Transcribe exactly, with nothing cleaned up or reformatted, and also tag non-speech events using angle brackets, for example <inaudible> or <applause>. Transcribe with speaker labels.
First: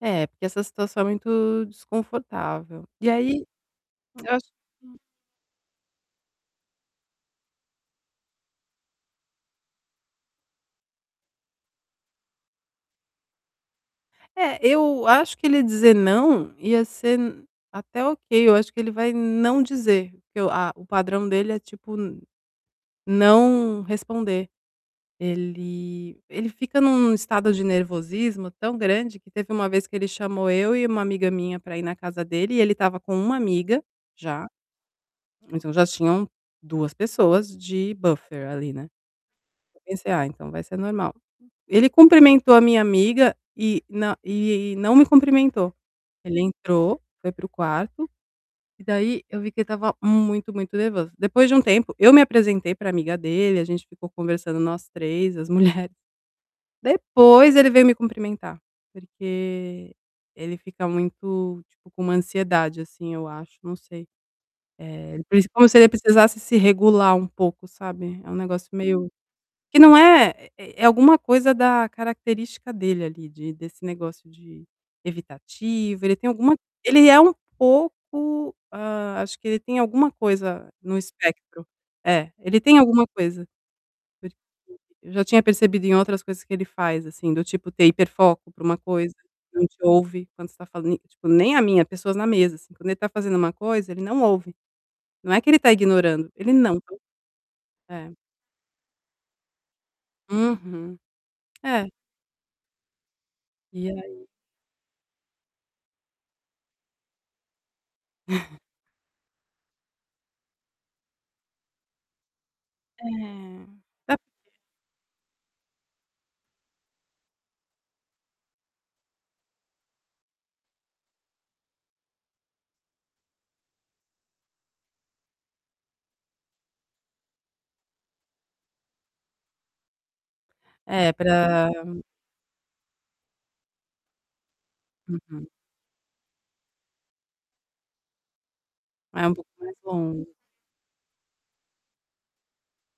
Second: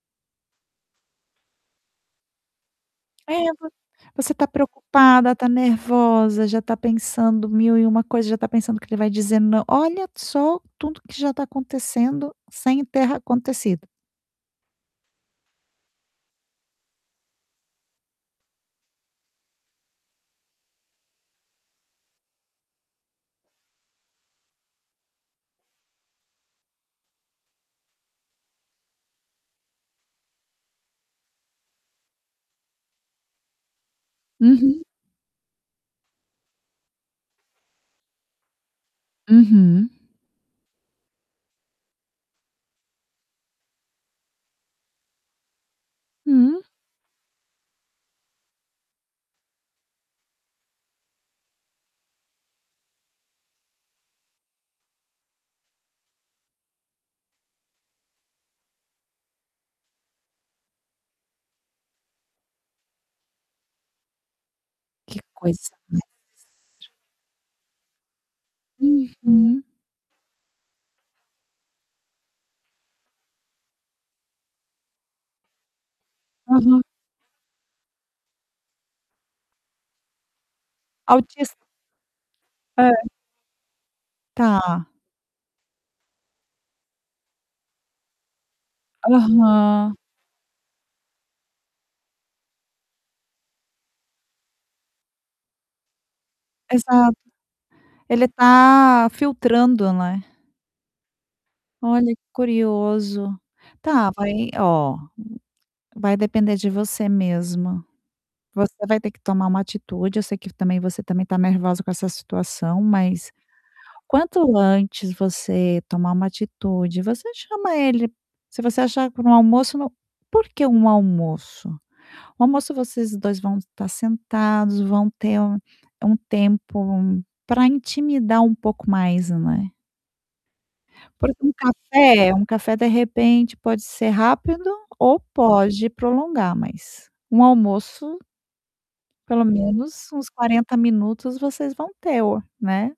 Speaker 1: É, porque essa situação é muito desconfortável. E
Speaker 2: É
Speaker 1: aí,
Speaker 2: voc
Speaker 1: eu
Speaker 2: você tá
Speaker 1: acho
Speaker 2: preocupada, tá nervosa, já tá pensando mil e uma coisa, já tá pensando que ele vai dizendo "não" olha só tudo que já tá acontecendo sem ter acontecido.
Speaker 1: É, eu acho que ele dizer "não", ia ser até ok. Eu acho que ele vai não dizer, porque o a o padrão dele é tipo, n não responder. Ele ele fica em um estado de nervosismo tão grande que teve uma vez que ele chamou eu e uma amiga minha pra ir na casa dele, e ele estava com uma amiga, já.
Speaker 2: Uhum.
Speaker 1: Então, já tinham duas pessoas de buffer ali, né, eu
Speaker 2: Uhum.
Speaker 1: pensei: "Ah, então vai ser normal", ele cumprimentou a minha amiga e na e não me cumprimentou. Ele
Speaker 2: Hum.
Speaker 1: entrou, foi para o quarto, e daí eu vi que ele estava muito, muito nervoso. Depois de um tempo eu me apresentei para amiga dele, a gente ficou conversando nós três, as mulheres. Depois ele veio me cumprimentar, porque ele fica muito, tipo, com uma ansiedade, assim, eu acho, não sei. Eh,
Speaker 2: Que
Speaker 1: o principal seria
Speaker 2: coisa
Speaker 1: se ele precisasse se
Speaker 2: mais
Speaker 1: regular um pouco, sabe, é um negócio meio
Speaker 2: Uhum.
Speaker 1: que não é é é alguma coisa da característica dele ali de desse negócio de evitativo. Ele tem alguma
Speaker 2: Aham.
Speaker 1: ele é um pouco hã, acho que ele tem alguma coisa no
Speaker 2: Autis
Speaker 1: espectro. É, ele tem
Speaker 2: Hã.
Speaker 1: alguma coisa, porque
Speaker 2: Tá.
Speaker 1: eu já tinha percebido em outras coisas que ele faz, assim, do tipo ter hiperfoco para uma coisa, não te
Speaker 2: Aham.
Speaker 1: ouve quando você tá falando. Tipo, nem a mim, a pessoas na mesa assim. Quando ele está fazendo uma coisa, ele não ouve. Não é que ele tá ignorando, ele não tá ouvindo.
Speaker 2: Exato.
Speaker 1: É.
Speaker 2: Ele tá filtrando, né.
Speaker 1: Uhum. É.
Speaker 2: Olha, curioso.
Speaker 1: E
Speaker 2: Tá,
Speaker 1: aí
Speaker 2: vai ó, vai depender de você mesma.
Speaker 1: <chuckles>
Speaker 2: Você vai ter que tomar uma atitude, eu sei que também você também tá nervosa com essa situação,
Speaker 1: É,
Speaker 2: mas
Speaker 1: é porque
Speaker 2: quanto antes você tomar uma atitude, você chama ele, se você achar para um almoço no por que um almoço? O almoço vocês dois vão estar sentados, vão ter um um tempo pra intimidar um pouco mais, né.
Speaker 1: É,
Speaker 2: Porque um
Speaker 1: pra
Speaker 2: café um café, de repente, pode ser rápido ou
Speaker 1: Uhum.
Speaker 2: pode prolongar, mas um almoço
Speaker 1: É um
Speaker 2: pelo
Speaker 1: pouco mais
Speaker 2: menos uns
Speaker 1: longo.
Speaker 2: quarenta minutos vocês vão ter o né.